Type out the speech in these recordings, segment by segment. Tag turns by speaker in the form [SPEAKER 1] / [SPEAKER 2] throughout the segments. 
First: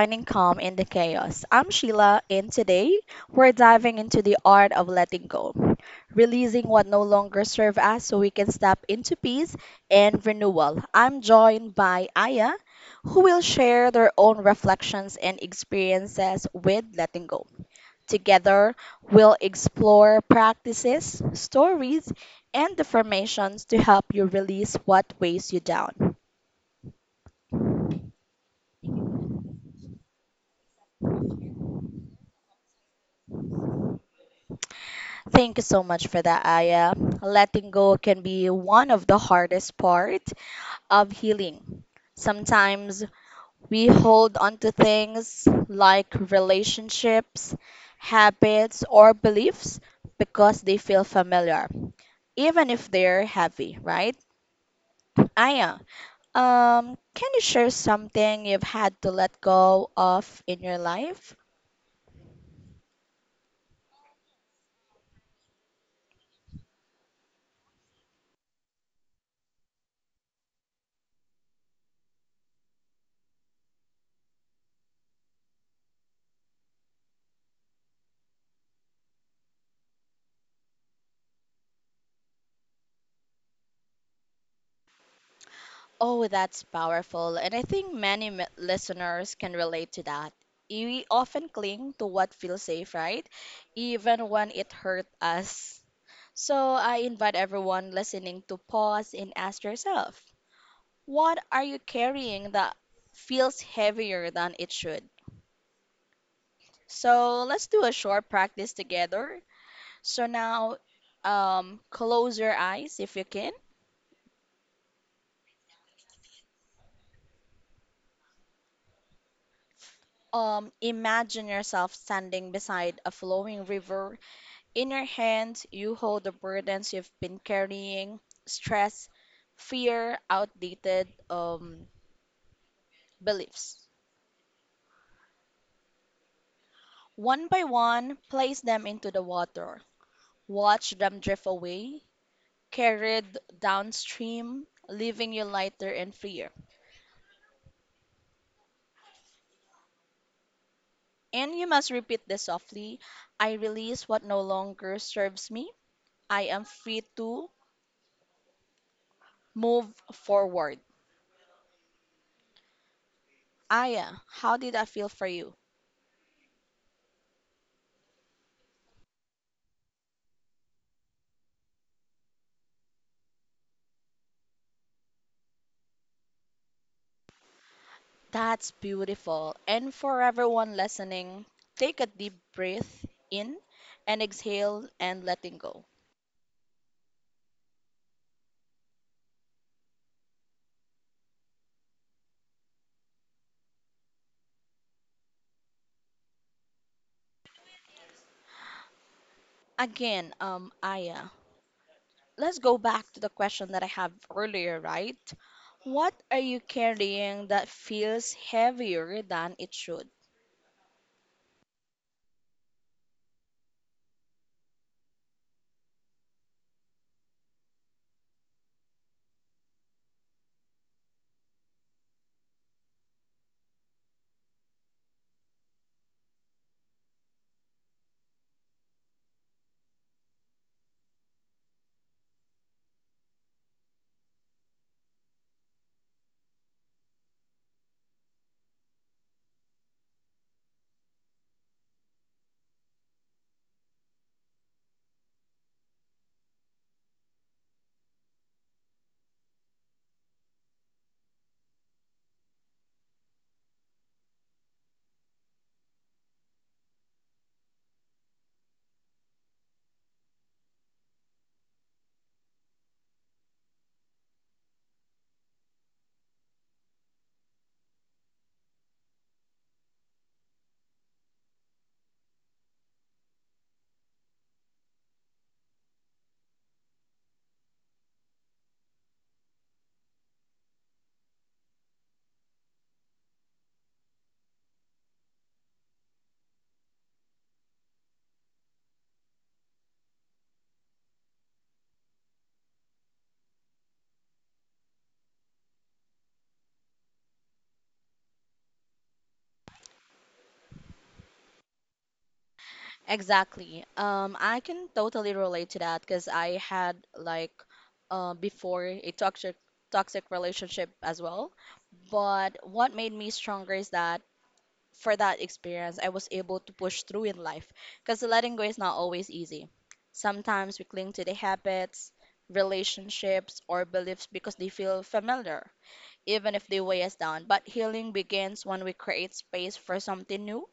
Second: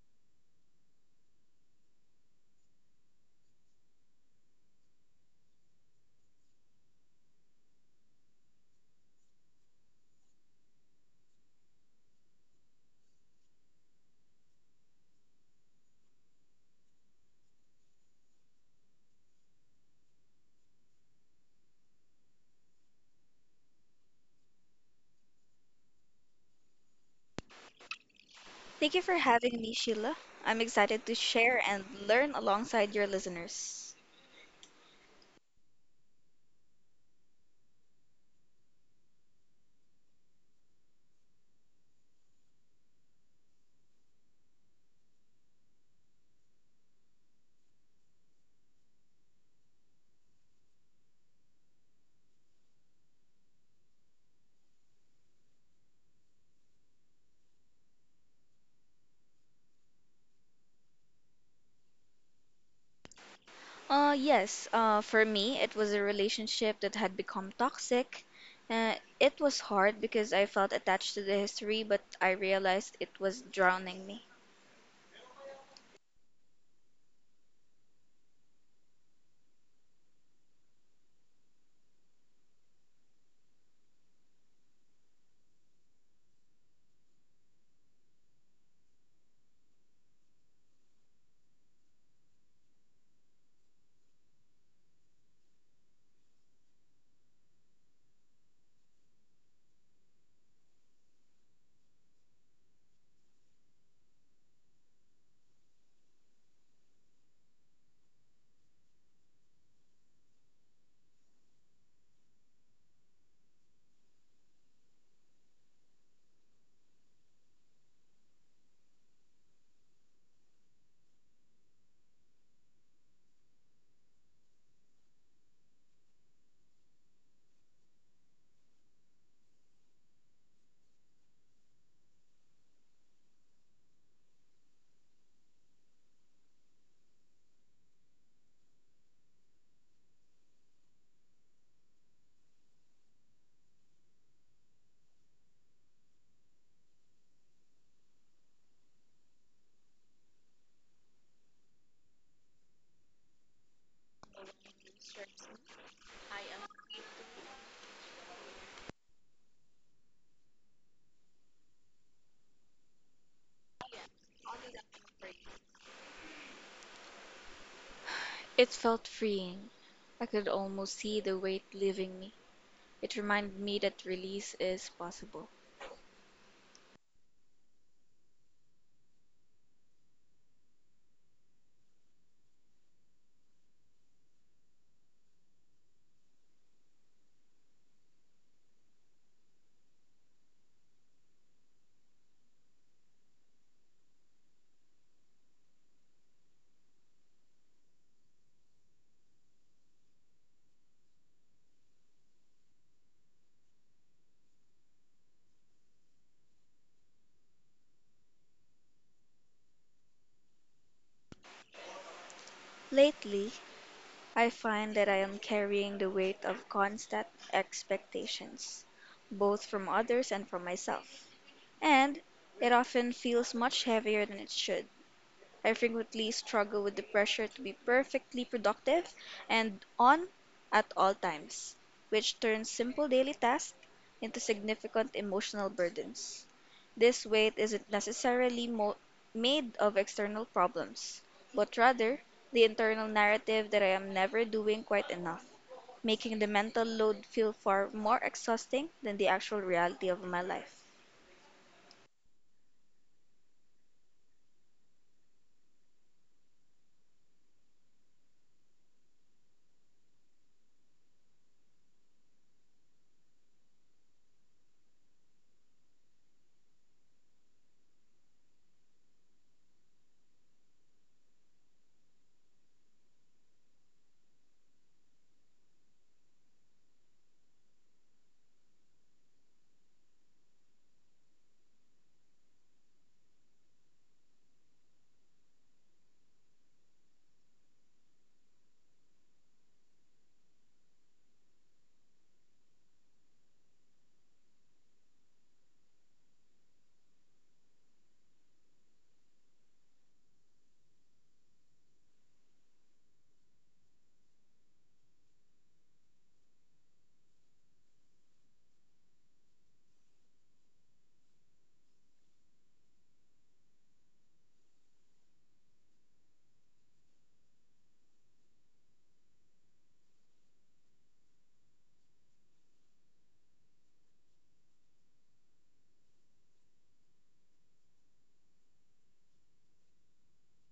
[SPEAKER 1] Finding Calm in the Chaos. I'm Sheila, and today we're diving into the art of letting go, releasing what no longer serves us so we can step into peace and renewal. I'm joined by Aya, who will share their own reflections and experiences with letting go. Together, we'll explore practices, stories, and affirmations to help you release what weighs you down.
[SPEAKER 2] Thank you for having me, Sheila. I'm excited to share and learn alongside your listeners.
[SPEAKER 1] Thank you so much for that, Aya. Letting go can be one of the hardest part of healing. Sometimes we hold on to things like relationships, habits, or beliefs because they feel familiar, even if they're heavy, right? Aya, can you share something you've had to let go of in your life?
[SPEAKER 2] Yes, for me, it was a relationship that had become toxic. It was hard because I felt attached to the history, but I realized it was drowning me.
[SPEAKER 1] Oh, that's powerful. And I think many listeners can relate to that. We often cling to what feels safe, right? Even when it hurt us. So I invite everyone listening to pause and ask yourself, what are you carrying that feels heavier than it should? So let's do a short practice together. So now, close your eyes if you can. Imagine yourself standing beside a flowing river. In your hands, you hold the burdens you've been carrying, stress, fear, outdated beliefs. One by one, place them into the water. Watch them drift away, carried downstream, leaving you lighter and freer. And you must repeat this softly: I release what no longer serves me. I am free to move forward. Aya, how did that feel for you?
[SPEAKER 2] It felt freeing. I could almost see the weight leaving me. It reminded me that release is possible.
[SPEAKER 1] That's beautiful. And for everyone listening, take a deep breath in and exhale and letting go. Again, Aya, let's go back to the question that I have earlier, right? What are you carrying that feels heavier than it should?
[SPEAKER 2] Lately, I find that I am carrying the weight of constant expectations, both from others and from myself, and it often feels much heavier than it should. I frequently struggle with the pressure to be perfectly productive and on at all times, which turns simple daily tasks into significant emotional burdens. This weight isn't necessarily made of external problems, but rather the internal narrative that I am never doing quite enough, making the mental load feel far more exhausting than the actual reality of my life.
[SPEAKER 1] Exactly. I can totally relate to that because I had like before a toxic relationship as well. But what made me stronger is that for that experience, I was able to push through in life because letting go is not always easy. Sometimes we cling to the habits, relationships, or beliefs because they feel familiar, even if they weigh us down. But healing begins when we create space for something new,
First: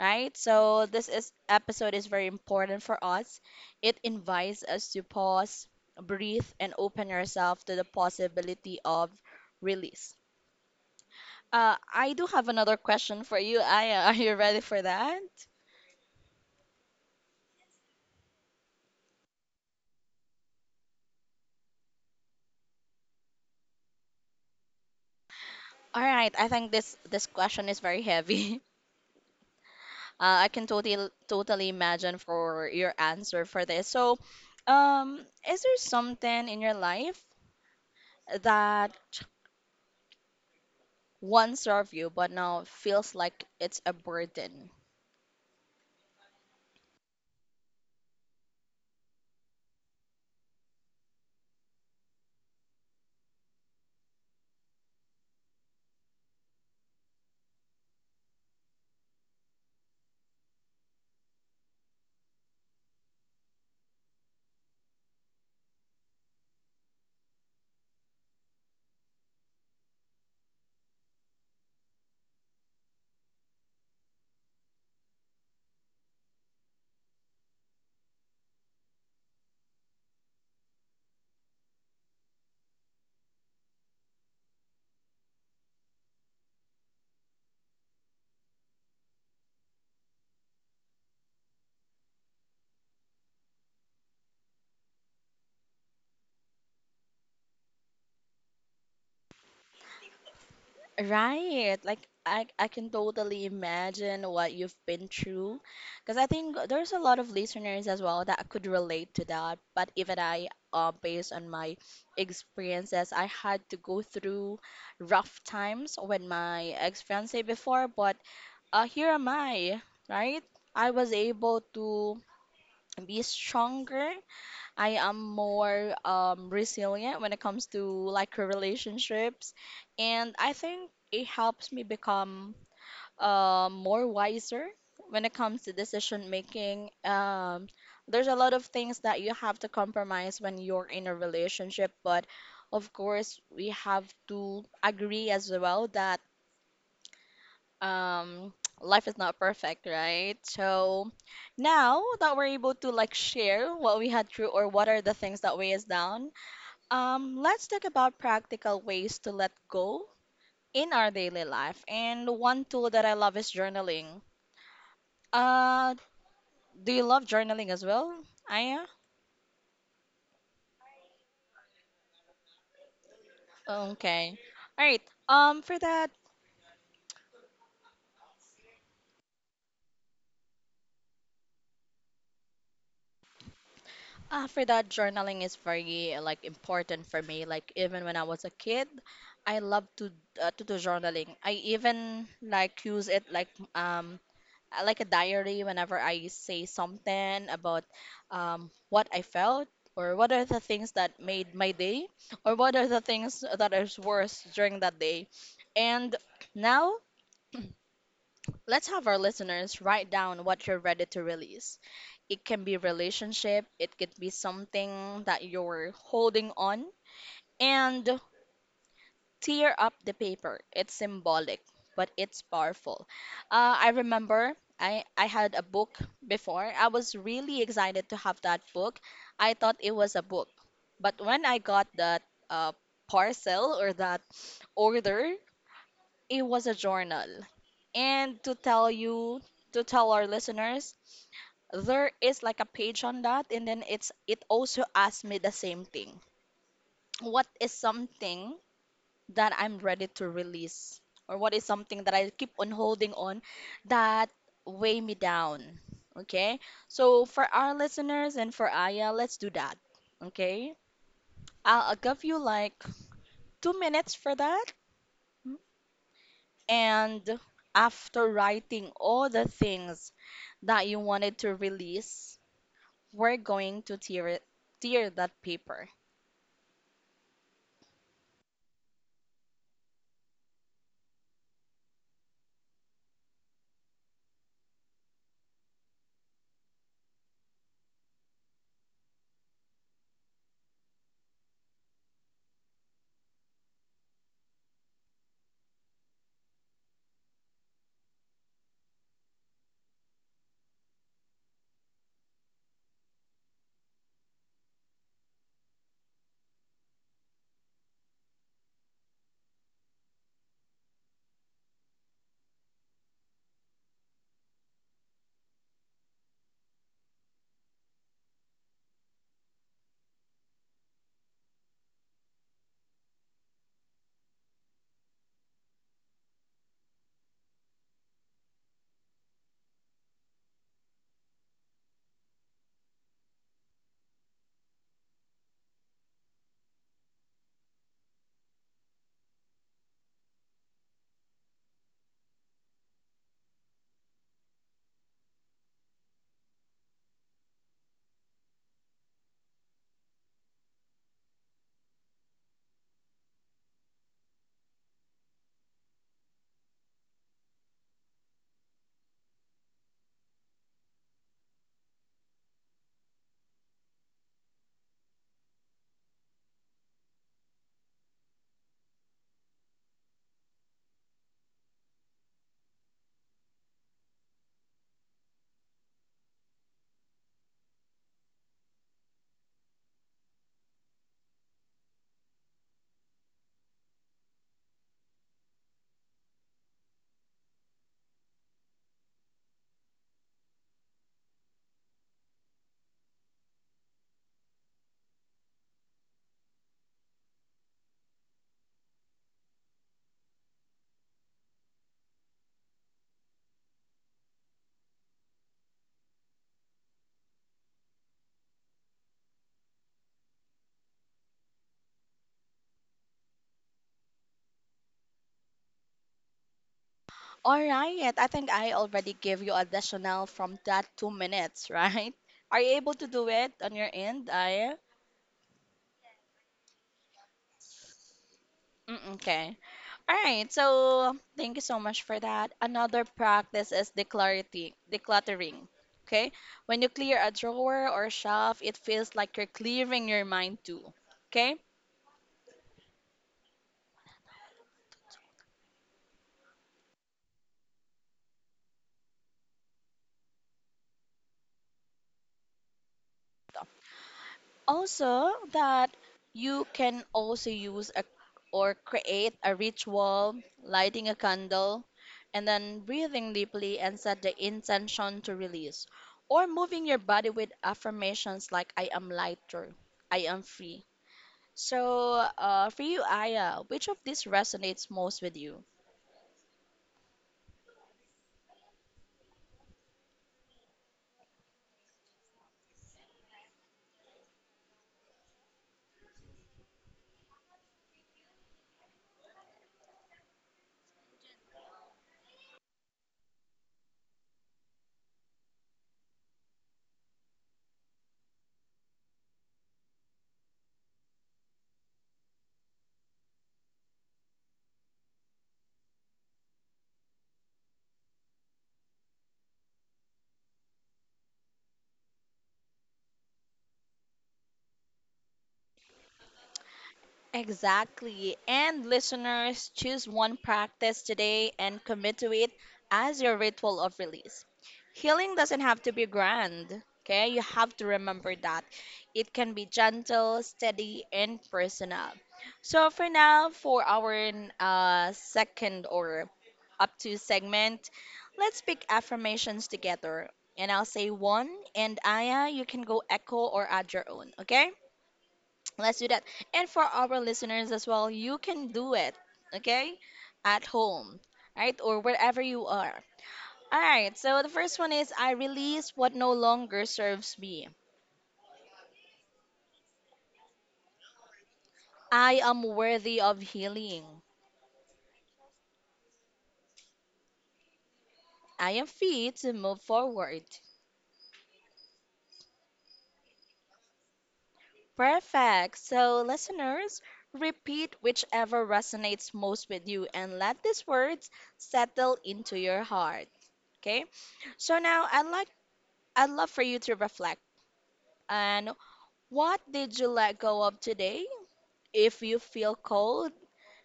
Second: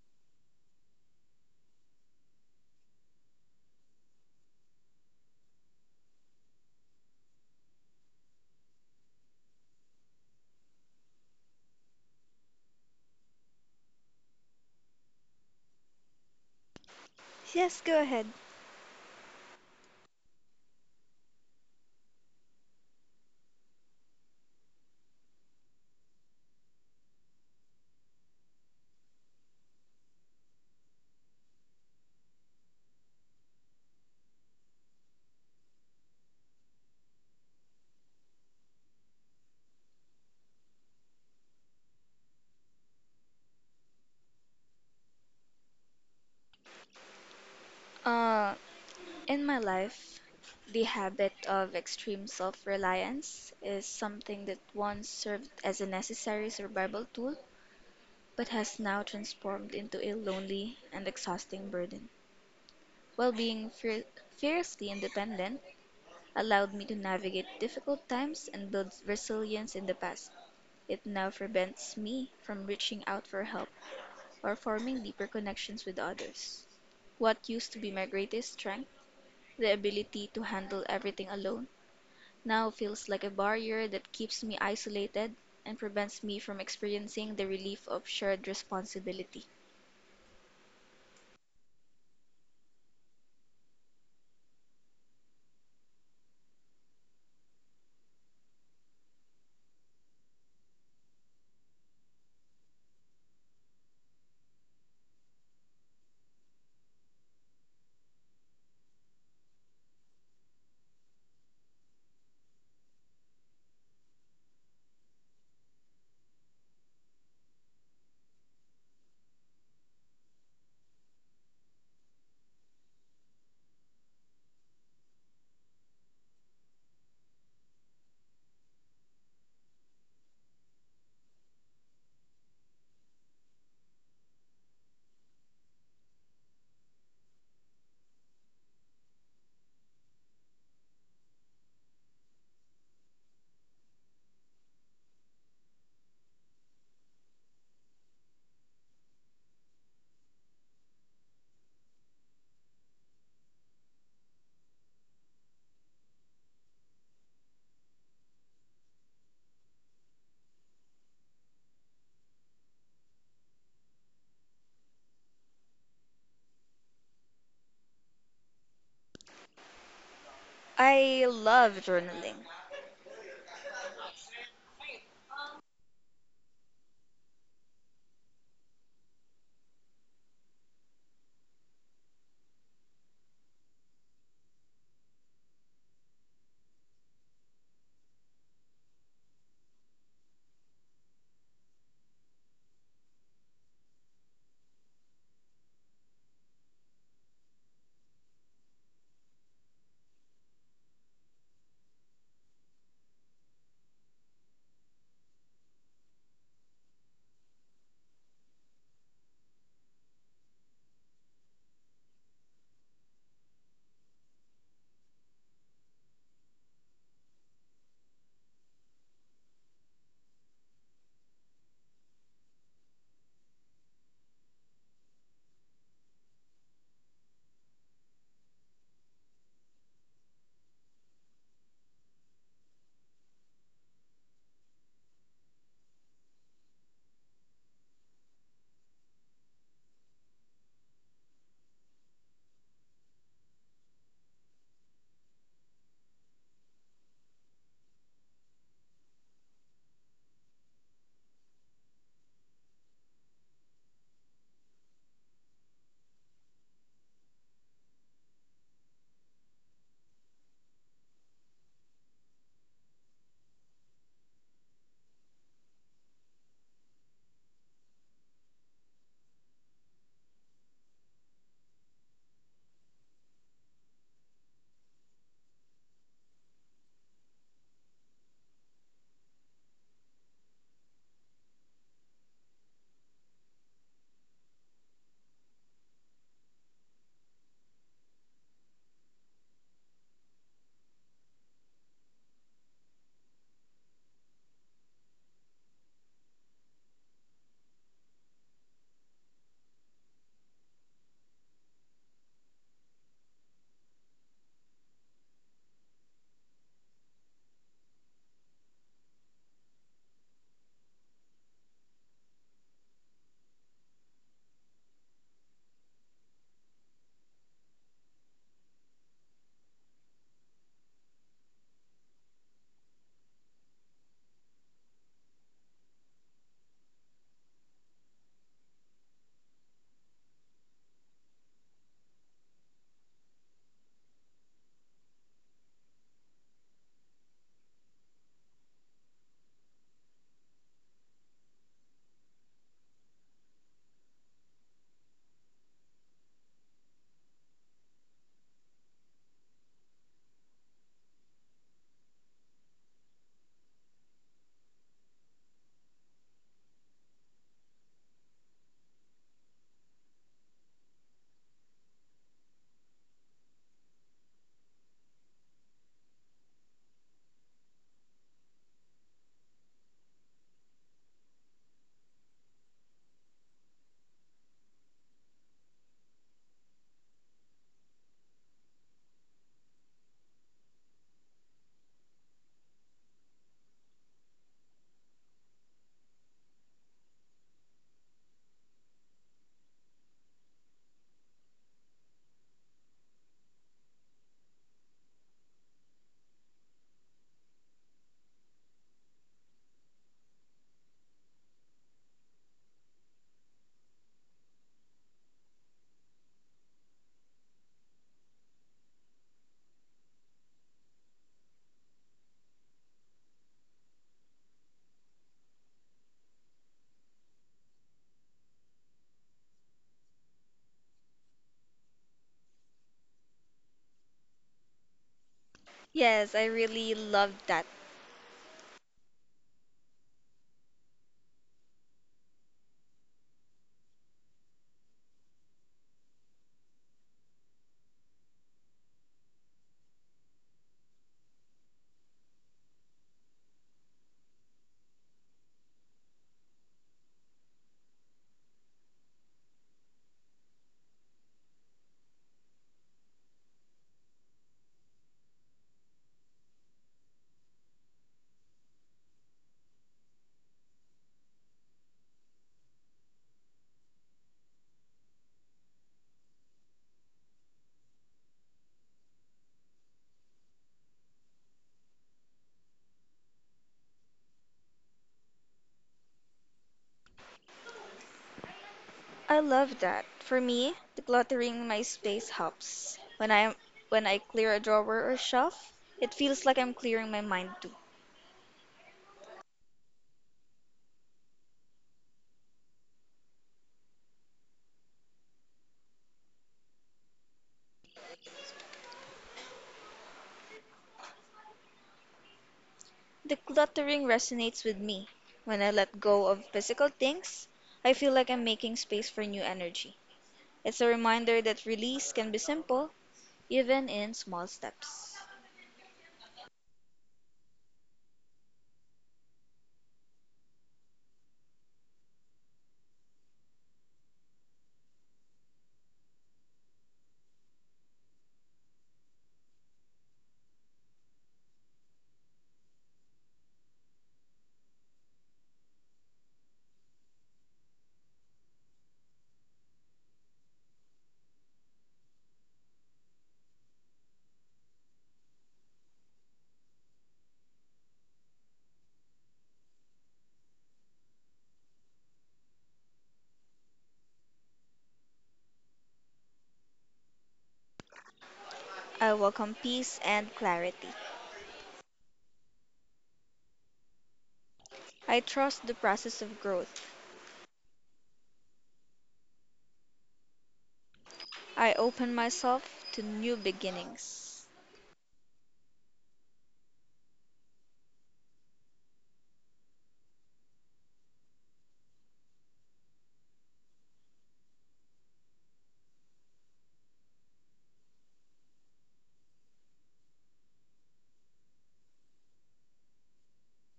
[SPEAKER 1] right? So, this is, episode is very important for us. It invites us to pause, breathe, and open yourself to the possibility of release. I do have another question for you. Aya, are you ready for that?
[SPEAKER 2] Yes, go ahead.
[SPEAKER 1] All right, I think this question is very heavy. I can totally imagine for your answer for this. So, um, is there something in your life that once served you but now feels like it's a burden?
[SPEAKER 2] Uh, in my life, the habit of extreme self reliance is something that once served as a necessary survival tool but has now transformed into a lonely and exhausting burden. While being fiercely independent allowed me to navigate difficult times and build resilience in the past. It now prevents me from reaching out for help or forming deeper connections with others. What used to be my greatest strength, the ability to handle everything alone, now feels like a barrier that keeps me isolated and prevents me from experiencing the relief of shared responsibility.
[SPEAKER 1] Right. Like I can totally imagine what you've been through because I think there's a lot of listeners as well that could relate to that. But even I, based on my experiences, I had to go through rough times with my ex-fiance before, but here am I, right? I was able to be stronger. I am more resilient when it comes to like relationships, and I think it helps me become more wiser when it comes to decision making. There's a lot of things that you have to compromise when you're in a relationship, but of course we have to agree as well that um, life is not perfect, right? So now that we're able to like share what we had through or what are the things that weigh us down let's talk about practical ways to let go in our daily life. And one tool that I love is journaling. Uh, do you love journaling as well, Aya?
[SPEAKER 2] I love journaling.
[SPEAKER 1] Okay. All right. Um, for that, for that, journaling is very like important for me. Like even when I was a kid, I love to do journaling. I even like use it um like a diary whenever I say something about what I felt or what are the things that made my day or what are the things that is worse during that day. And now let's have our listeners write down what you're ready to release. It can be relationship, it could be something that you're holding on. And tear up the paper. It's symbolic, but it's powerful. I remember I had a book before. I was really excited to have that book. I thought it was a book. But when I got that uh, parcel or that order, it was a journal. And to tell you, to tell our listeners, there is like a page on that and then it also asked me the same thing: what is something that I'm ready to release? Or what is something that I keep on holding on that weigh me down? Okay? So for our listeners and for Aya, let's do that. Okay? I'll give you like 2 minutes for that. And after writing all the things that you wanted to release, we're going to tear that paper. All right, I think I already gave you additional from that 2 minutes, right? Are you able to do it on your end, Aya?
[SPEAKER 2] Yes, I really love that.
[SPEAKER 1] Mm, okay. All right. So thank you so much for that. Another practice is declarity, decluttering. Okay. When you clear a drawer or shelf, it feels like you're clearing your mind too. Okay. Also, that you can also use a, or create a ritual, lighting a candle, and then breathing deeply and set the intention to release, or moving your body with affirmations like "I am lighter," "I am free." So, for you, Aya, which of these resonates most with you?
[SPEAKER 2] I love that. For me, decluttering my space helps. When I clear a drawer or shelf, it feels like I'm clearing my mind too. Decluttering resonates with me. When I let go of physical things, I feel like I'm making space for new energy. It's a reminder that release can be simple, even in small steps.
[SPEAKER 1] Exactly. And listeners, choose one practice today and commit to it as your ritual of release. Healing doesn't have to be grand, okay? You have to remember that. It can be gentle, steady, and personal. So, for now, for our second or up to segment, let's pick affirmations together. And I'll say one, and Aya, you can go echo or add your own, okay? Let's do that. And for our listeners as well, you can do it, okay? At home, right? Or wherever you are. All right, so the first one is: I release what no longer serves me.
[SPEAKER 2] I welcome peace and clarity.
[SPEAKER 1] I am worthy of healing.
[SPEAKER 2] I trust the process of growth.
[SPEAKER 1] I am free to move forward.
[SPEAKER 2] I open myself to new beginnings.
[SPEAKER 1] Perfect. So, listeners, repeat whichever resonates most with you and let these words settle into your heart, okay? So now I'd love for you to reflect on: what did you let go of today? If you feel cold,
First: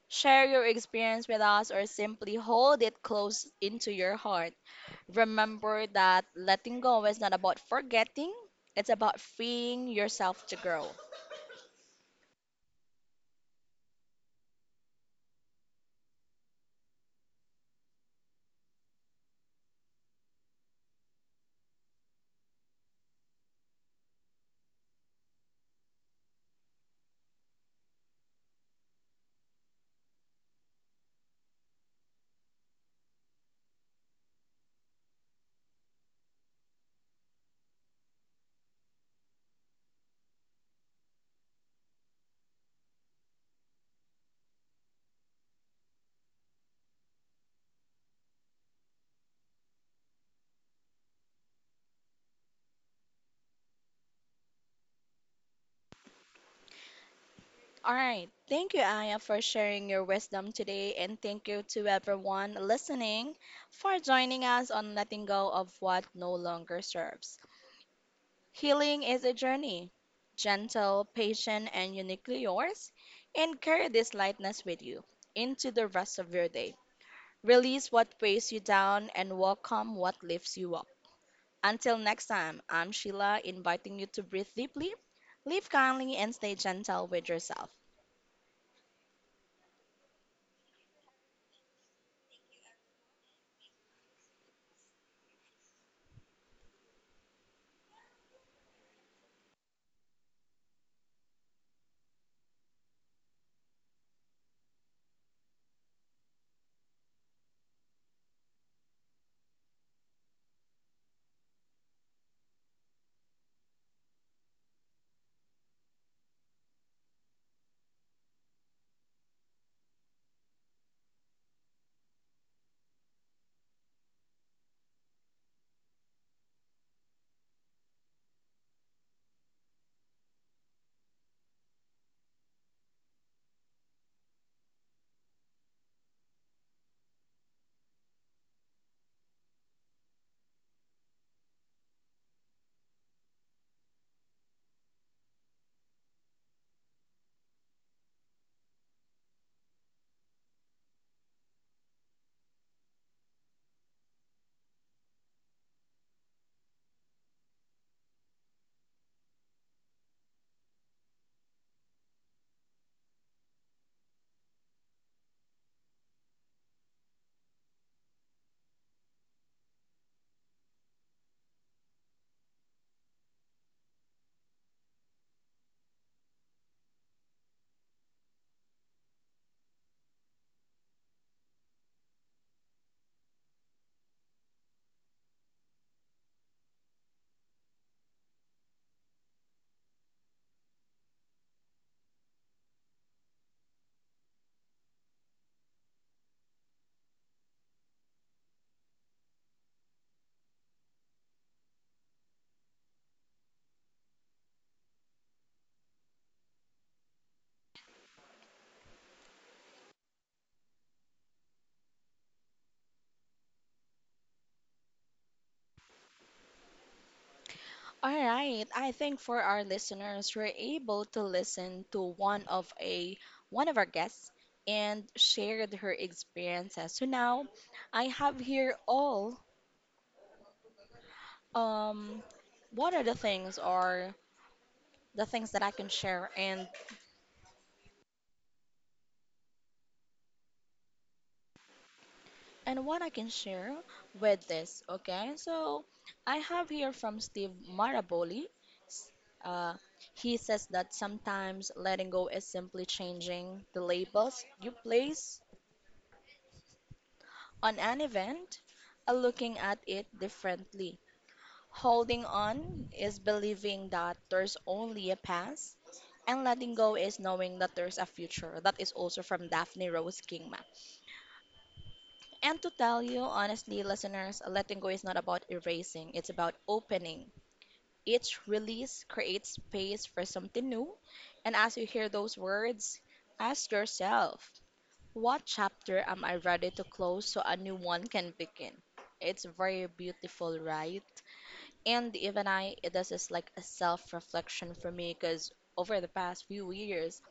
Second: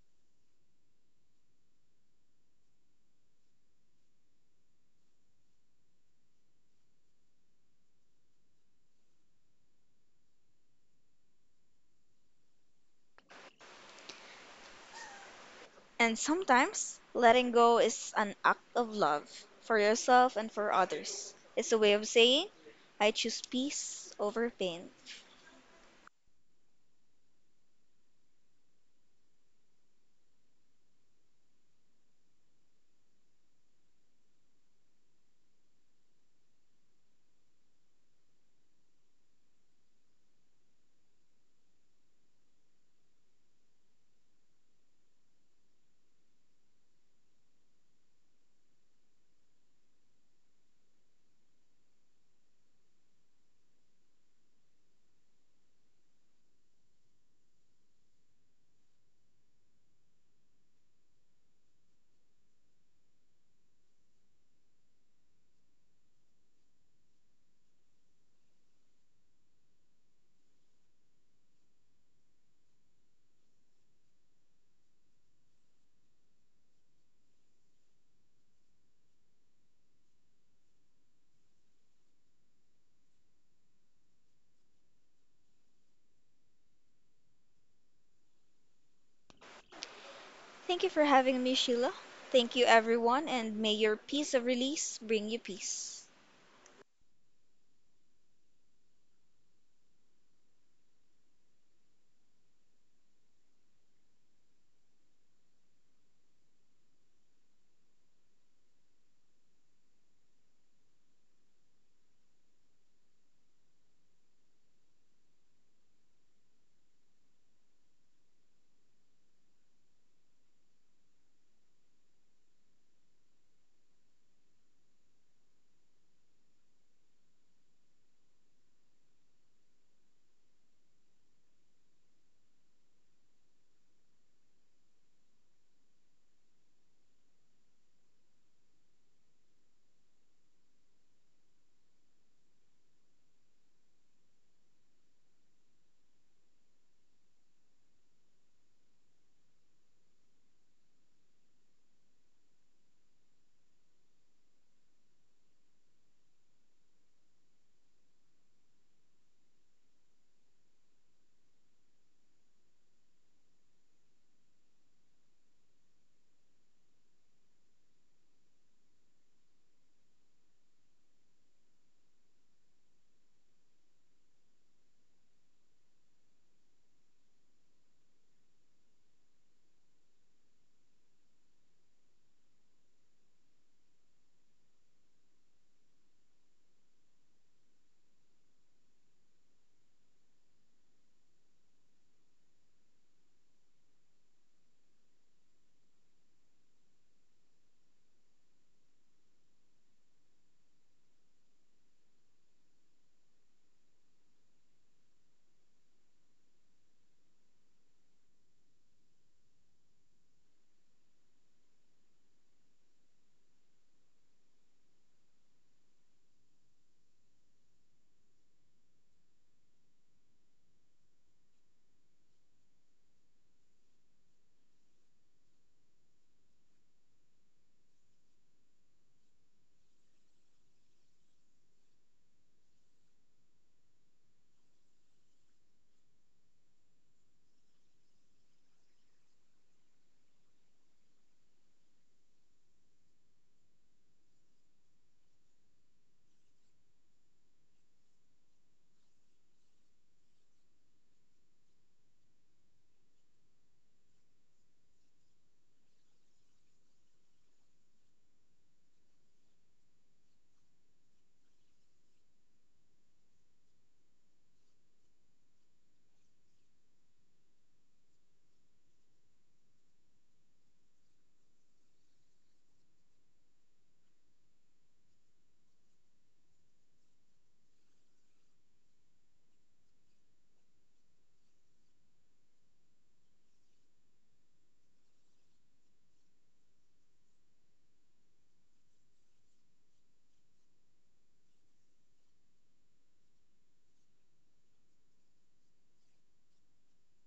[SPEAKER 1] share your experience with us or simply hold it close into your heart. Remember that letting go is not about forgetting, it's about freeing yourself to grow.
[SPEAKER 2] And sometimes letting go is an act of love for yourself and for others. It's a way of saying, I choose peace over pain.
[SPEAKER 1] All right. Thank you, Aya, for sharing your wisdom today. And thank you to everyone listening for joining us on Letting Go of What No Longer Serves. Healing is a journey, gentle, patient, and uniquely yours. And carry this lightness with you into the rest of your day. Release what weighs you down and welcome what lifts you up. Until next time, I'm Sheila, inviting you to breathe deeply, live kindly, and stay gentle with yourself.
[SPEAKER 2] Thank you for having me, Sheila. Thank you, everyone, and may your peace of release bring you peace.
[SPEAKER 1] All right, I think for our listeners, we're able to listen to one of our guests and shared her experiences. So now I have here all Um, what are the things or the things that I can share and what I can share with this? Okay, so I have here from Steve Maraboli. S- Uh, he says that sometimes letting go is simply changing the labels you place on an event and looking at it differently. Holding on is believing that there's only a past. And letting go is knowing that there's a future. That is also from Daphne Rose Kingma. And to tell you honestly, listeners, letting go is not about erasing, it's about opening. Each release creates space for something new. And as you hear those words, ask yourself, what chapter am I ready to close so a new one can begin? It's very beautiful, right? And even I, this is like a self reflection for me because over the past few years,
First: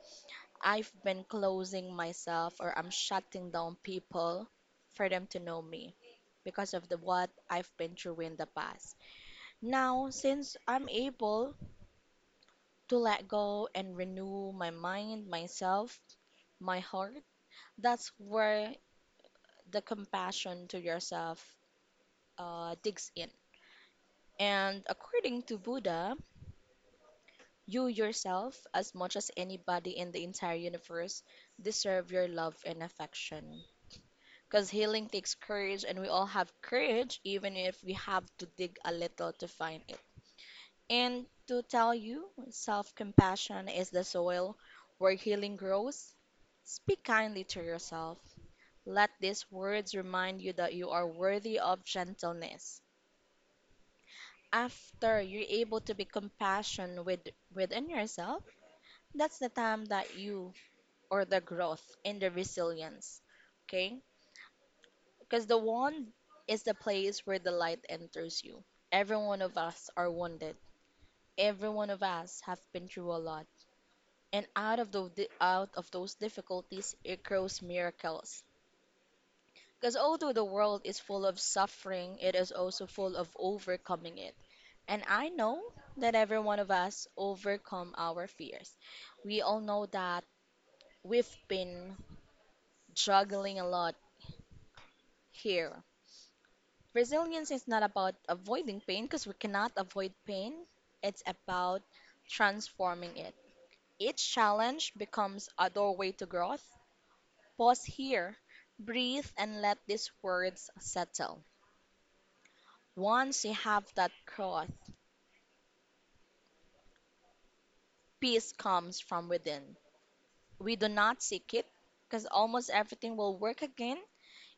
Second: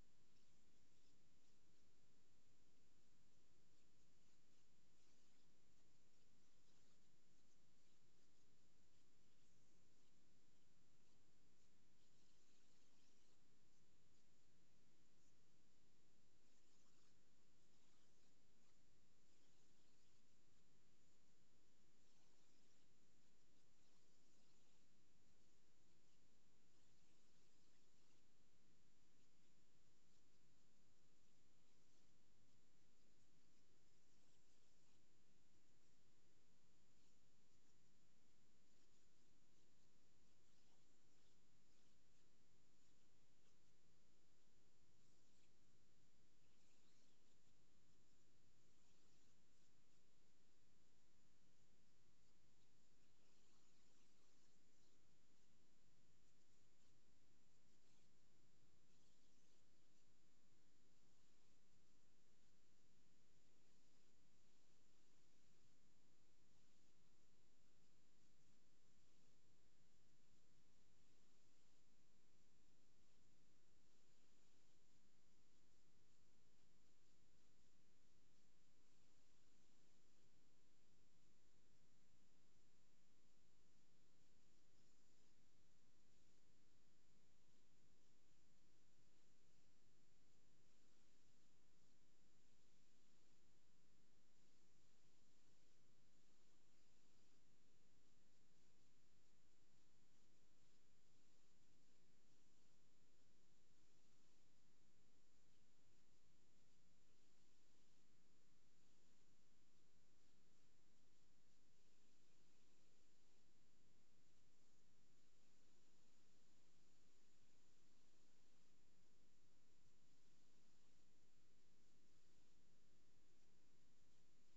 [SPEAKER 1] I've been closing myself or I'm shutting down people for them to know me because of the what I've been through in the past. Now, since I'm able to let go and renew my mind, myself, my heart, that's where the compassion to yourself digs in. And according to Buddha, you yourself, as much as anybody in the entire universe, deserve your love and affection. Because healing takes courage, and we all have courage even if we have to dig a little to find it. And to tell you, self-compassion is the soil where healing grows. Speak kindly to yourself. Let these words remind you that you are worthy of gentleness. After you're able to be compassionate within yourself, that's the time that you or the growth in the resilience. Okay. Because the wand is the place where the light enters you. Every one of us are wounded. Every one of us have been through a lot. And out of those difficulties, it grows miracles. Because although the world is full of suffering, it is also full of overcoming it. And I know that every one of us overcome our fears. We all know that we've been juggling a lot here. Resilience is not about avoiding pain, because we cannot avoid pain. It's about transforming it. Each challenge becomes a doorway to growth. Pause here, breathe, and let these words settle. Once you have that growth, peace comes from within. We do not seek it, because almost everything will work again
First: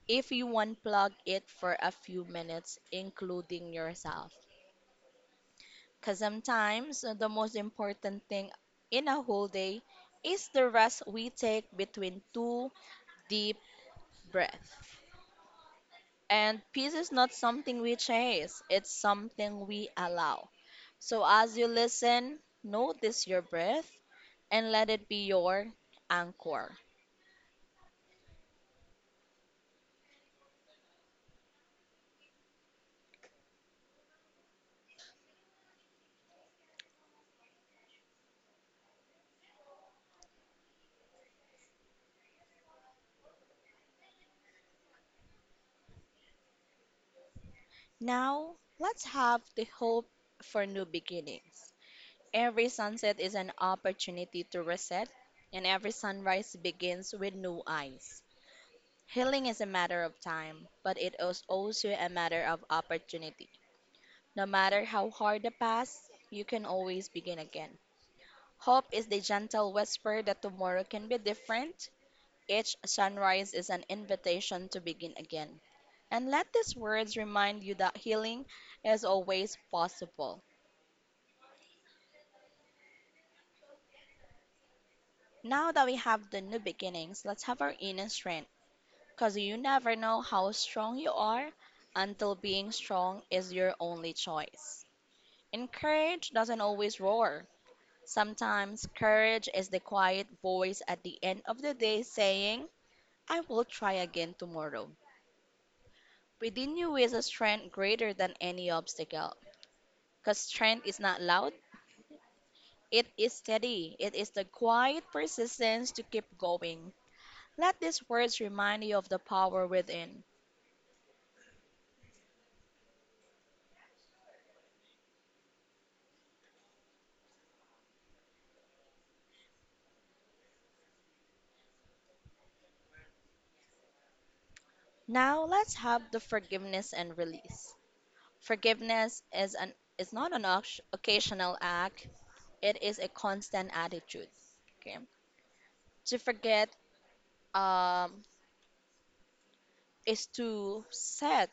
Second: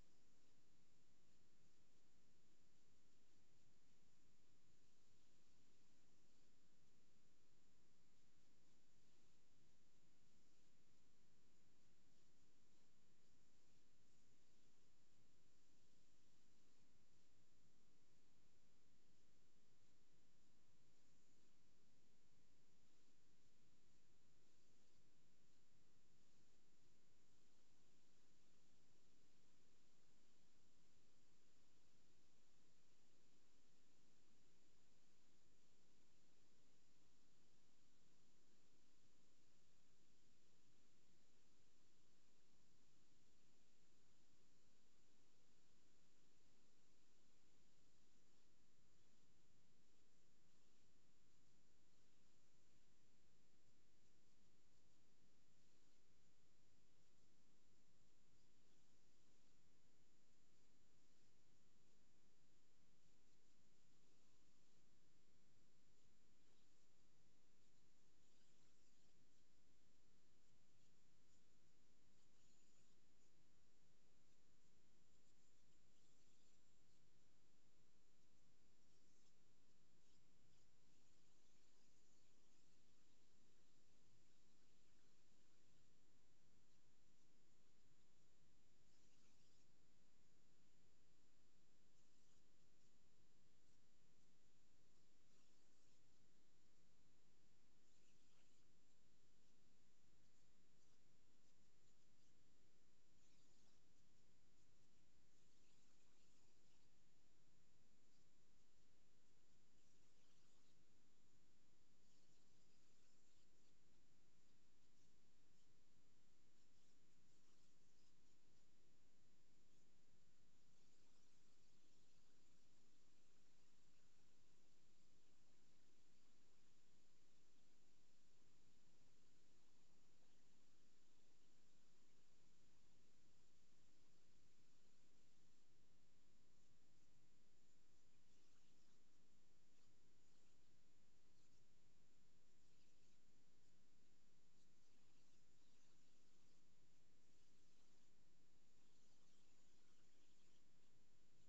[SPEAKER 1] if you unplug it for a few minutes, including yourself. Because sometimes the most important thing in a whole day is the rest we take between two deep breaths. And peace is not something we chase, it's something we allow. So as you listen, notice your breath and let it be your anchor. Now, let's have the hope for new beginnings. Every sunset is an opportunity to reset, and every sunrise begins with new eyes. Healing is a matter of time, but it is also a matter of opportunity. No matter how hard the past, you can always begin again. Hope is the gentle whisper that tomorrow can be different. Each sunrise is an invitation to begin again. And let these words remind you that healing is always possible. Now that we have the new beginnings, let's have our inner strength, because you never know how strong you are until being strong is your only choice. And courage doesn't always roar. Sometimes courage is the quiet voice at the end of the day saying, I will try again tomorrow. Within you is a strength greater than any obstacle. Because strength is not loud, it is steady. It is the quiet persistence to keep going. Let these words remind you of the power within. Now let's have the forgiveness and release. Forgiveness is not an occasional act. It is a constant attitude. Okay. To forget um, is to set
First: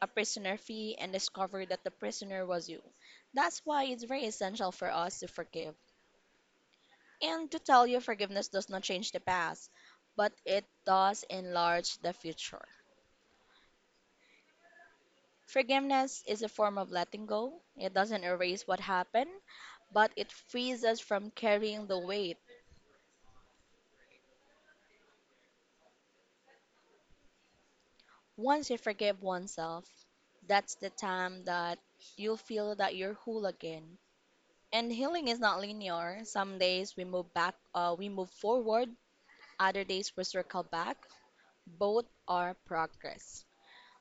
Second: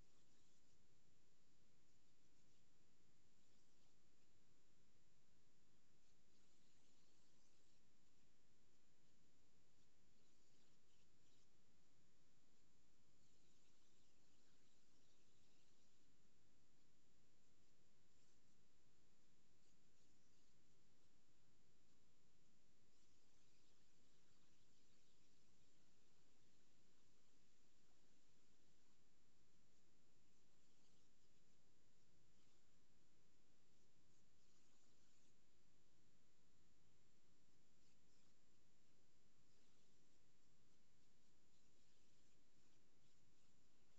[SPEAKER 1] a prisoner free and discover that the prisoner was you. That's why it's very essential for us to forgive. And to tell you, forgiveness does not change the past, but it does enlarge the future. Forgiveness is a form of letting go. It doesn't erase what happened, but it frees us from carrying the weight. Once you forgive oneself, that's the time that you'll feel that you're whole again. And healing is not linear. Some days we move back, we move forward. Other days we circle back. Both are progress.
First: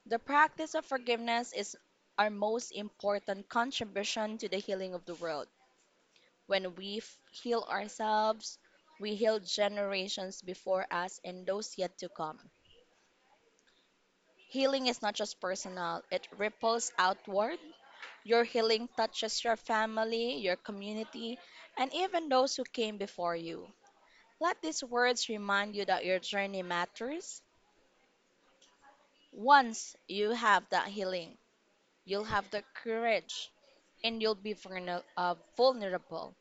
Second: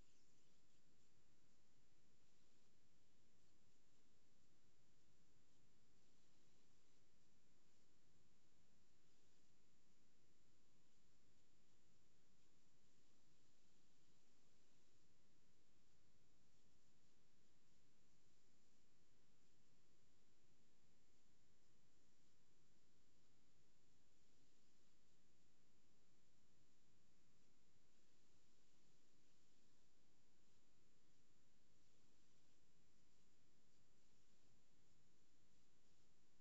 [SPEAKER 1] The practice of forgiveness is our most important contribution to the healing of the world. When heal ourselves, we heal generations before us and those yet to come. Healing is not just personal, it ripples outward. Your healing touches your family, your community, and even those who came before you. Let these words remind you that your journey matters. Once you have that healing, you'll have the courage and you'll be vulnerable.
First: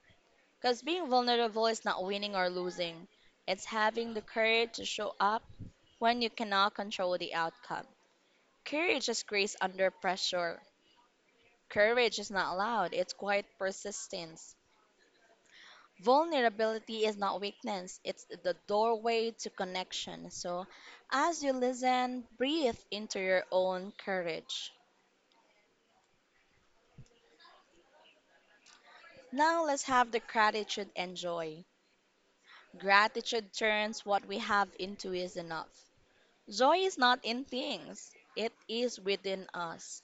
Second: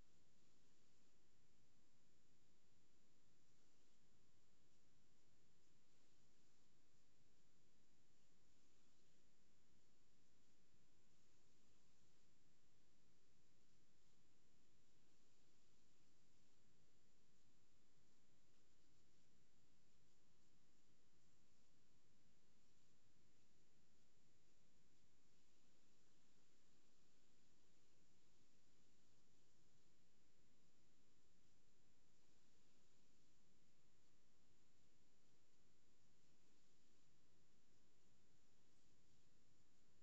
[SPEAKER 1] Because being vulnerable is not winning or losing, it's having the courage to show up when you cannot control the outcome. Courage is grace under pressure. Courage is not loud, it's quiet persistence. Vulnerability is not weakness, it's the doorway to connection. So, as you listen, breathe into your own courage. Now, let's have the gratitude and joy. Gratitude turns what we have into is enough. Joy is not in things, it is within us.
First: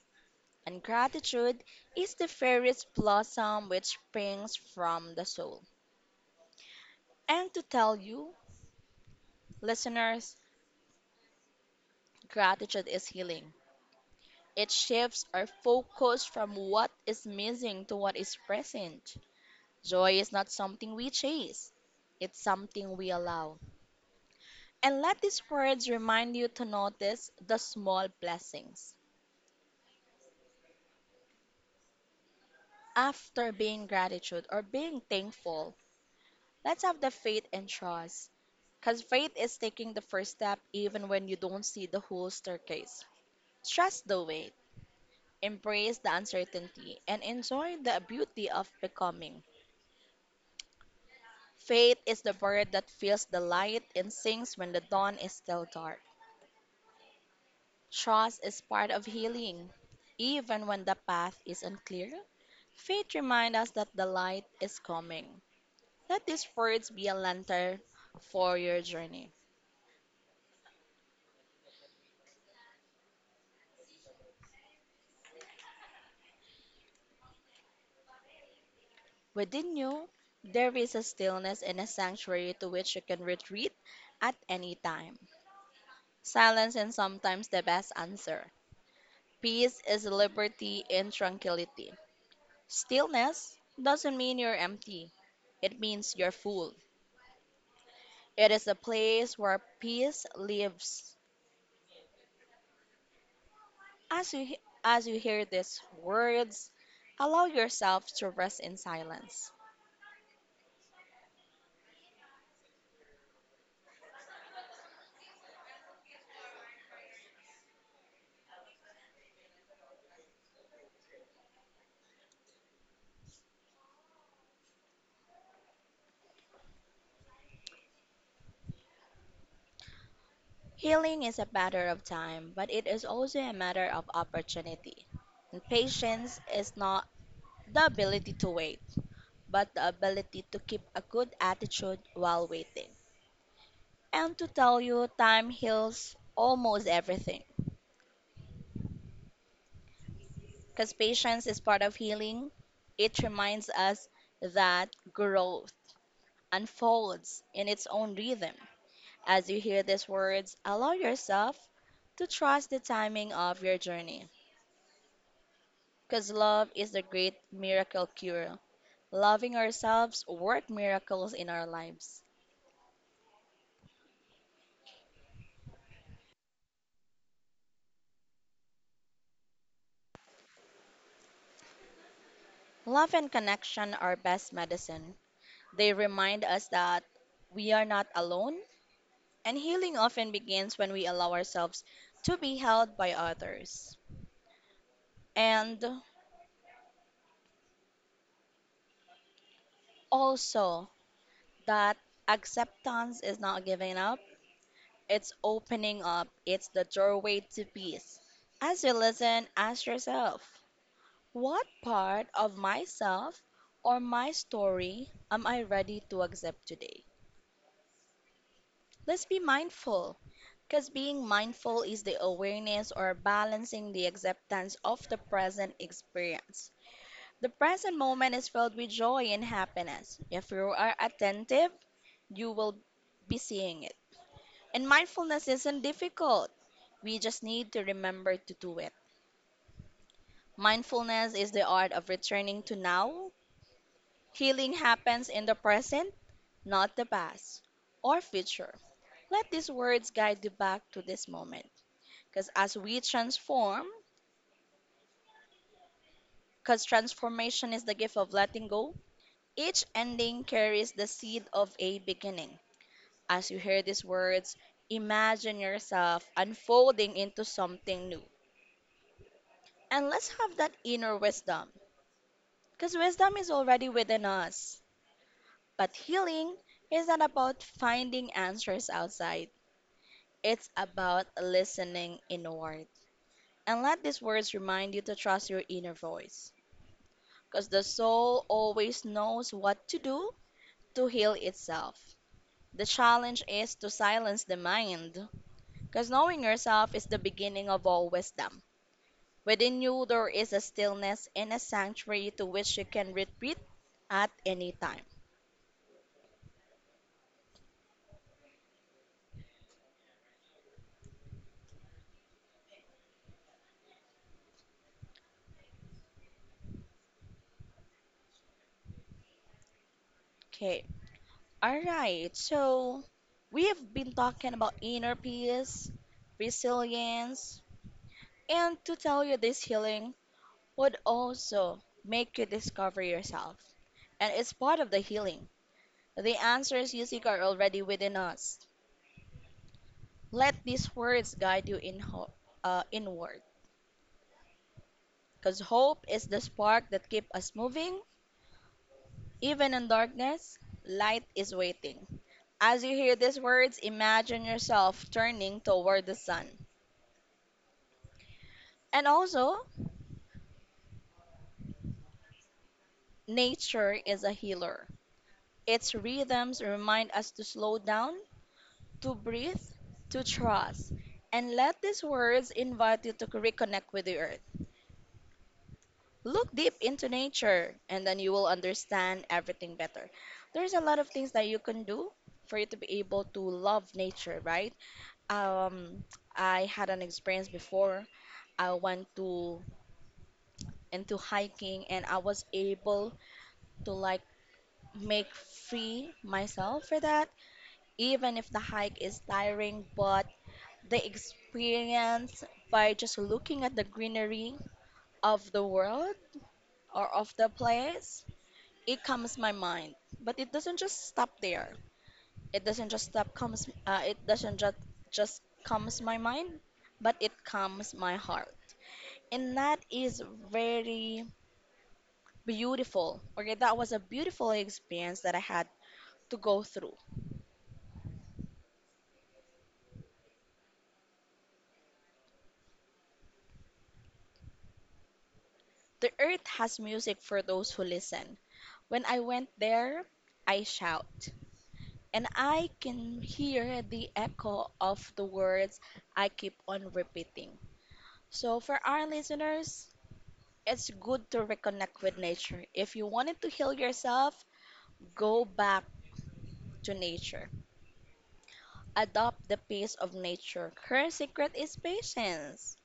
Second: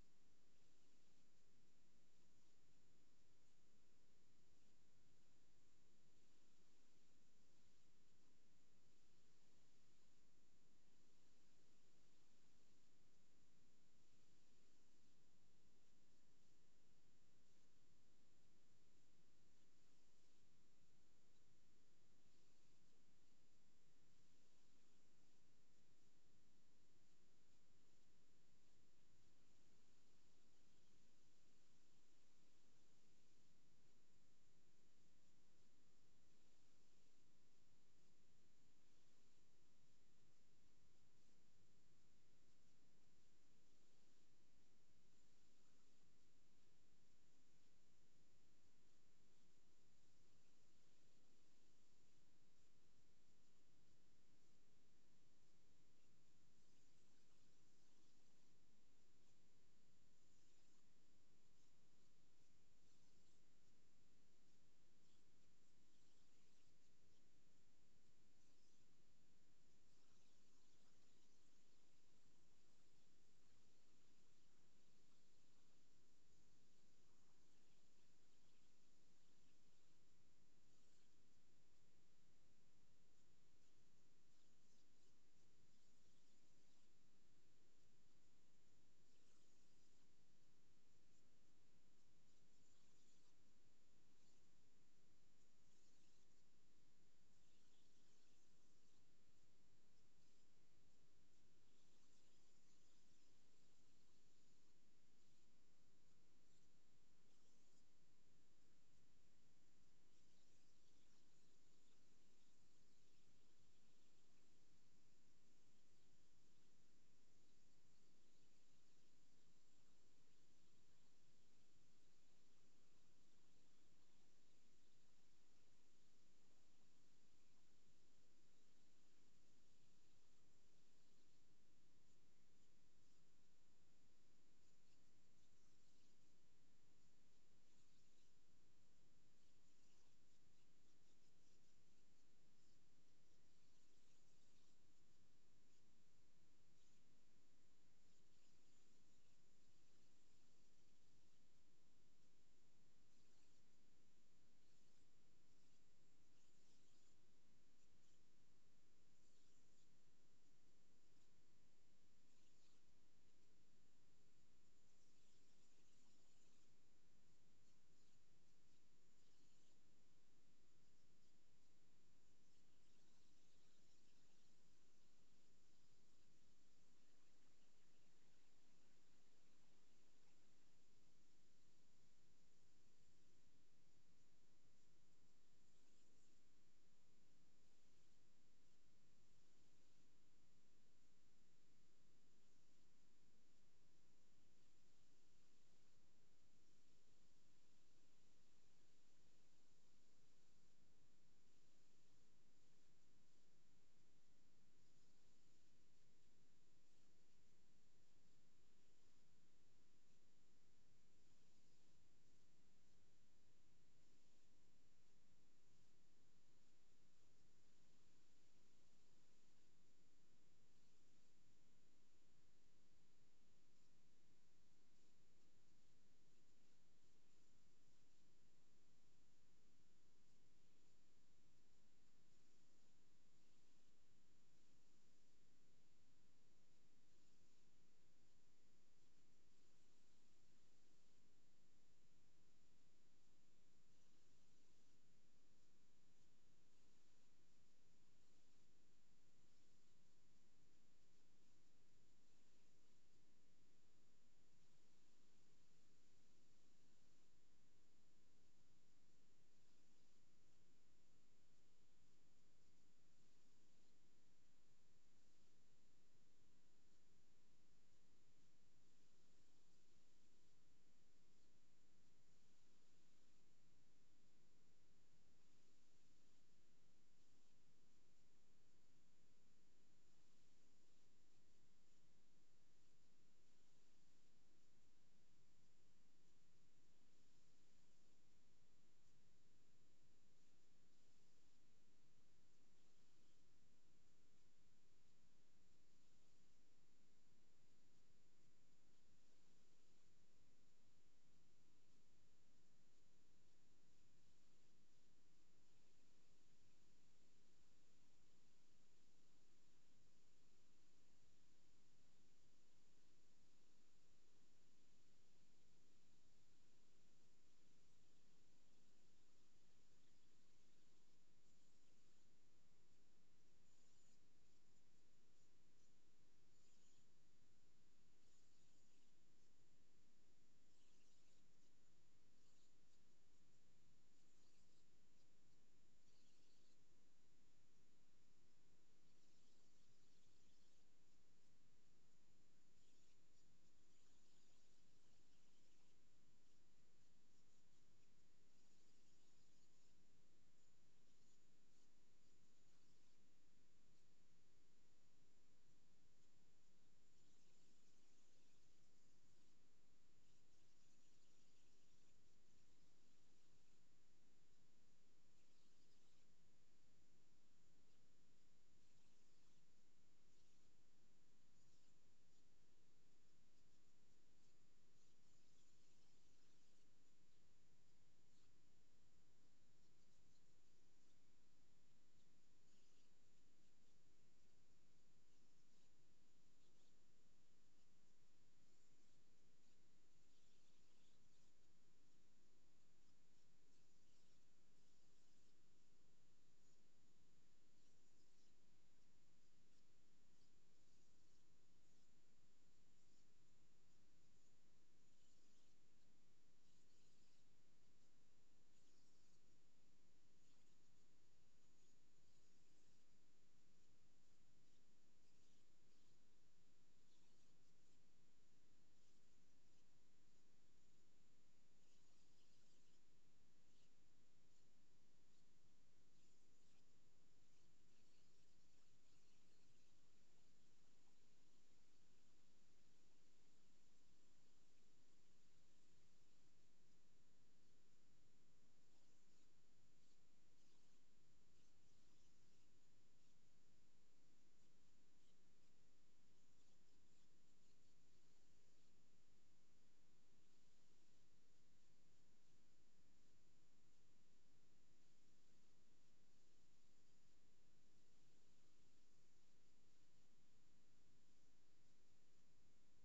[SPEAKER 1] And gratitude is the fairest blossom which springs from the soul. And to tell you, listeners, gratitude is healing. It shifts our focus from what is missing to what is present. Joy is not something we chase, it's something we allow. And let these words remind you to notice the small blessings. After being gratitude or being thankful, let's have the faith and trust. Because faith is taking the first step even when you don't see the whole staircase. Trust the wait, embrace the uncertainty, and enjoy the beauty of becoming. Faith is the bird that feels the light and sings when the dawn is still dark. Trust is part of healing. Even when the path is unclear, faith reminds us that the light is coming. Let these words be a lantern for your journey. Within you, there is a stillness and a sanctuary to which you can retreat at any time. Silence is sometimes the best answer. Peace is liberty and tranquility. Stillness doesn't mean you're empty. It means you're full. It is a place where peace lives. As you hear these words, allow yourself to rest in silence. Healing is a matter of time, but it is also a matter of opportunity. And patience is not the ability to wait, but the ability to keep a good attitude while waiting. And to tell you, time heals almost everything, because patience is part of healing. It reminds us that growth unfolds in its own rhythm. As you hear these words, allow yourself to trust the timing of your journey, because love is the great miracle cure. Loving ourselves work miracles in our lives. Love and connection are best medicine. They remind us that we are not alone, and healing often begins when we allow ourselves to be held by others. And also that acceptance is not giving up, it's opening up, it's the doorway to peace. As you listen, ask yourself, what part of myself or my story am I ready to accept today? Let's be mindful, because being mindful is the awareness or balancing the acceptance of the present experience. The present moment is filled with joy and happiness. If you are attentive, you will be seeing it. And mindfulness isn't difficult. We just need to remember to do it. Mindfulness is the art of returning to now. Healing happens in the present, not the past or future. Let these words guide you back to this moment. Because as we transform, because transformation is the gift of letting go, each ending carries the seed of a beginning. As you hear these words, imagine yourself unfolding into something new. And let's have that inner wisdom, because wisdom is already within us. But healing is not about finding answers outside, it's about listening inward. And let these words remind you to trust your inner voice, because the soul always knows what to do to heal itself. The challenge is to silence the mind, because knowing yourself is the beginning of all wisdom. Within you, there is a stillness and a sanctuary to which you can retreat at any time. Okay, all right. So we have been talking about inner peace, resilience, and to tell you this healing would also make you discover yourself. And it's part of the healing. The answers you seek are already within us. Let these words guide you inward, because hope is the spark that keeps us moving. Even in darkness, light is waiting. As you hear these words, imagine yourself turning toward the sun. And also, nature is a healer. Its rhythms remind us to slow down, to breathe, to trust. And let these words invite you to reconnect with the earth. Look deep into nature, and then you will understand everything better. There's a lot of things that you can do for you to be able to love nature, right? Um, I had an experience before. I went to into hiking, and I was able to like make free myself for that, even if the hike is tiring, but the experience by just looking at the greenery of the world or of the place, it comes my mind. But it doesn't just stop there. It doesn't just stop comes it doesn't just comes my mind, but it calms my heart. And that is very beautiful. Okay, that was a beautiful experience that I had to go through. The earth has music for those who listen. When I went there, I shout, and I can hear the echo of the words I keep on repeating. So, for our listeners, it's good to reconnect with nature. If you wanted to heal yourself, go back to nature. Adopt the pace of nature. Her secret is patience.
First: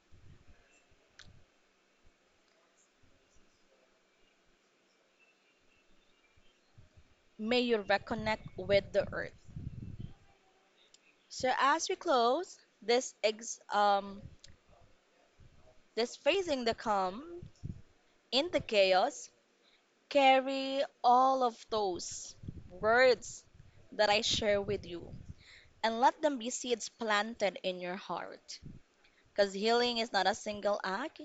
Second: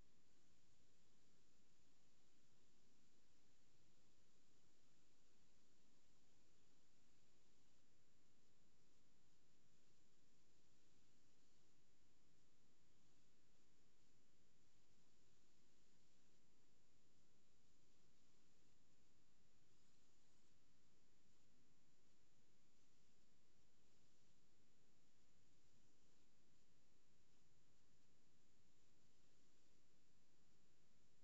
[SPEAKER 1] May you reconnect with the earth. So as we close this facing the calm in the chaos, carry all of those words that I share with you and let them be seeds planted in your heart. Because healing is not a single act,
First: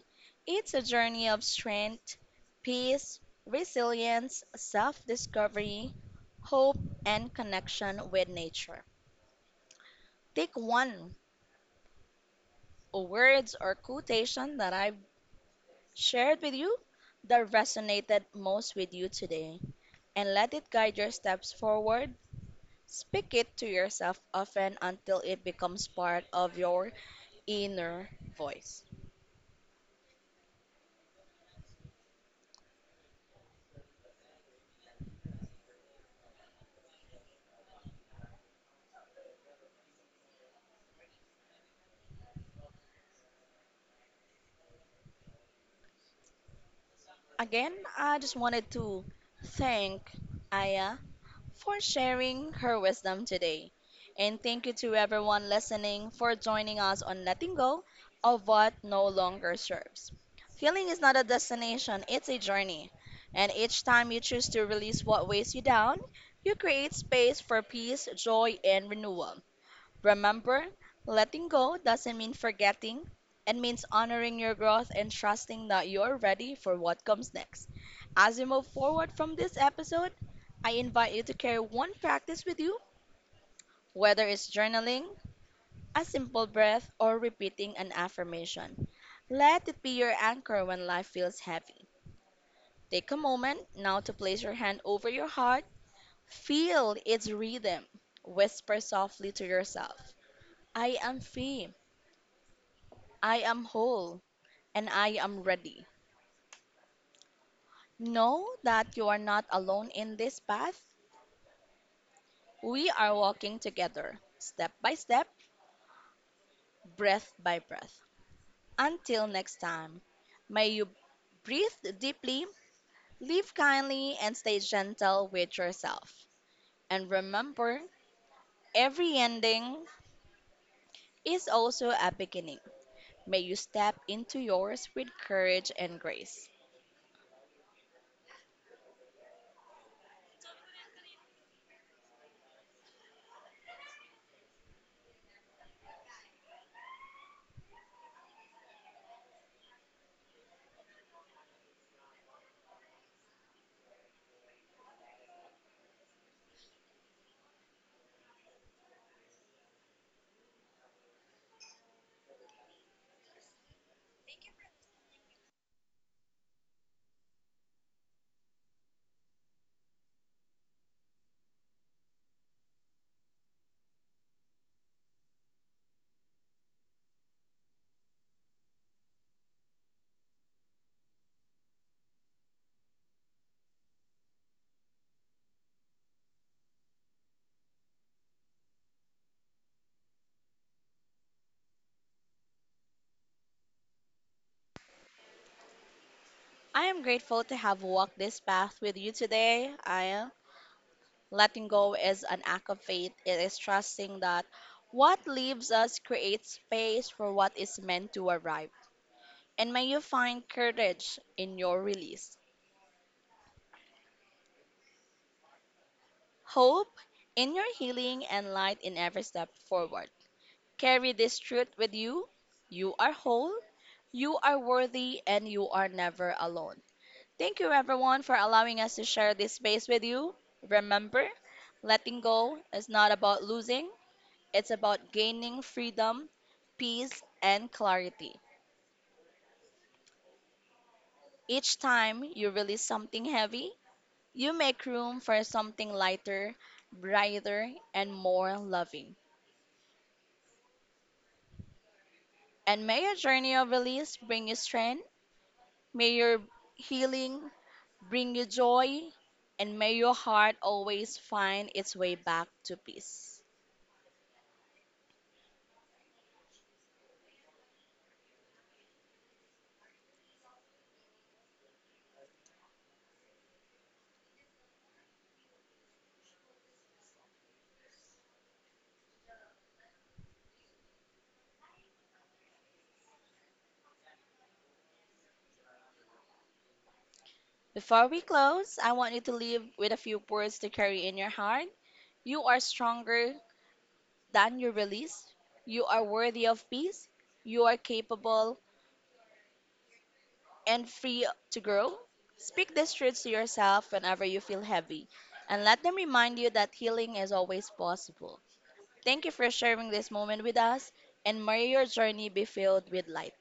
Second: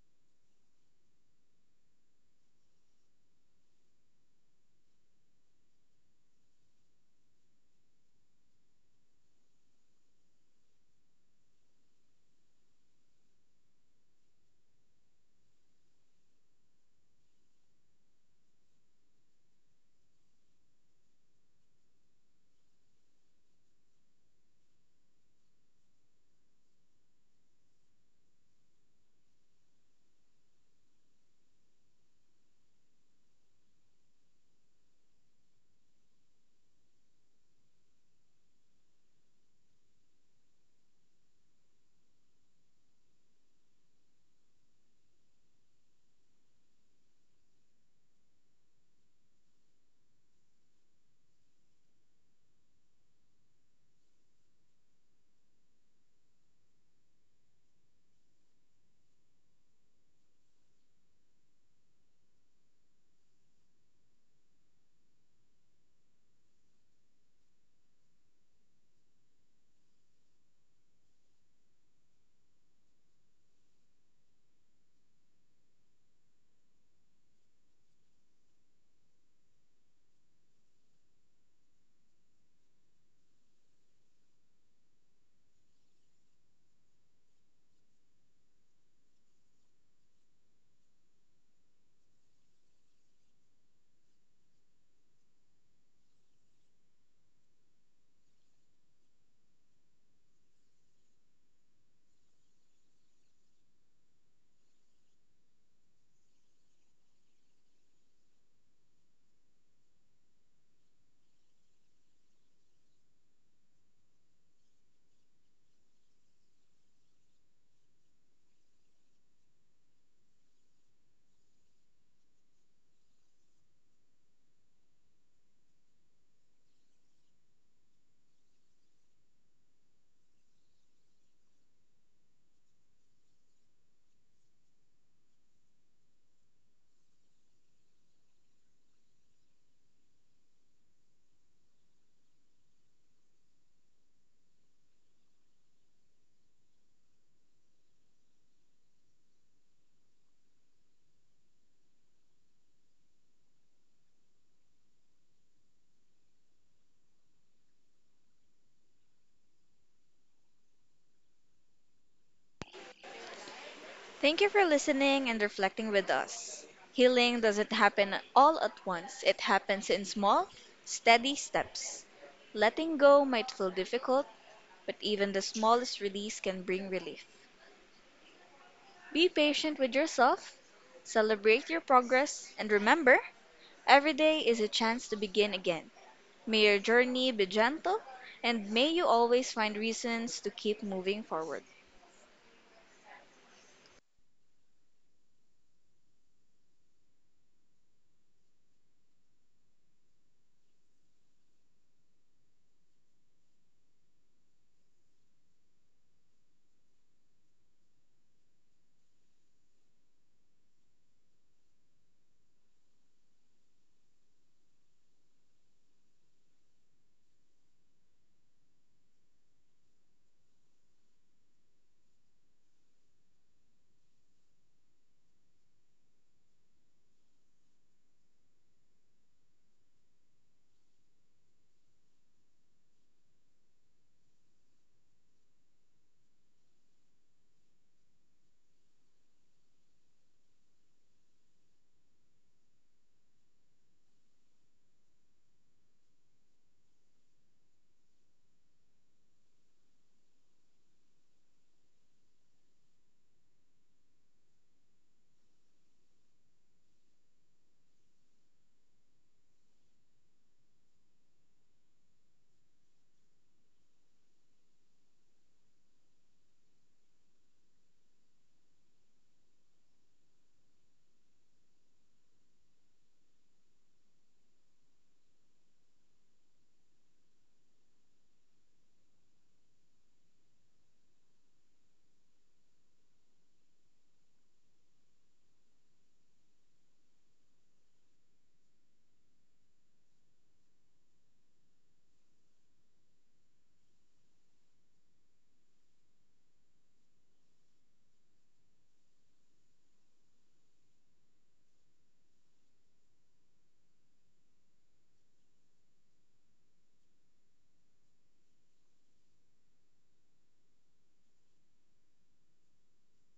[SPEAKER 1] it's a journey of strength, peace, resilience, self discovery, hope, and connection with nature. Take one words or quotation that I've shared with you that resonated most with you today and let it guide your steps forward. Speak it to yourself often until it becomes part of your inner voice. Again, I just wanted to thank Aya for sharing her wisdom today. And thank you to everyone listening for joining us on letting go of what no longer serves. Healing is not a destination, it's a journey. And each time you choose to release what weighs you down, you create space for peace, joy, and renewal. Remember, letting go doesn't mean forgetting. It means honoring your growth and trusting that you're ready for what comes next. As you move forward from this episode, I invite you to carry one practice with you, whether it's journaling, a simple breath, or repeating an affirmation. Let it be your anchor when life feels heavy. Take a moment now to place your hand over your heart. Feel its rhythm. Whisper softly to yourself, I am free. I am whole, and I am ready. Know that you are not alone in this path. We are walking together, step by step, breath by breath. Until next time, may you breathe deeply, live kindly, and stay gentle with yourself. And remember, every ending is also a beginning. May you step into yours with courage and grace.
[SPEAKER 2] Thank you for listening and reflecting with us. Healing doesn't happen all at once, it happens in small, steady steps. Letting go might feel difficult, but even the smallest release can bring relief. Be patient with yourself, celebrate your progress, and remember, every day is a chance to begin again. May your journey be gentle, and may you always find reasons to keep moving forward.
[SPEAKER 1] I am grateful to have walked this path with you today. I am Letting go is an act of faith. It is trusting that what leaves us creates space for what is meant to arrive. And may you find courage in your release, hope in your healing, and light in every step forward. Carry this truth with you. You are whole, you are worthy, and you are never alone. Thank you, everyone, for allowing us to share this space with you. Remember, letting go is not about losing. It's about gaining freedom, peace, and clarity. Each time you release something heavy, you make room for something lighter, brighter, and more loving. And may your journey of release bring you strength, may your healing bring you joy, and may your heart always find its way back to peace. Before we close, I want you to leave with a few words to carry in your heart. You are stronger than your release. You are worthy of peace. You are capable and free to grow. Speak these truths to yourself whenever you feel heavy and let them remind you that healing is always possible. Thank you for sharing this moment with us, and may your journey be filled with light.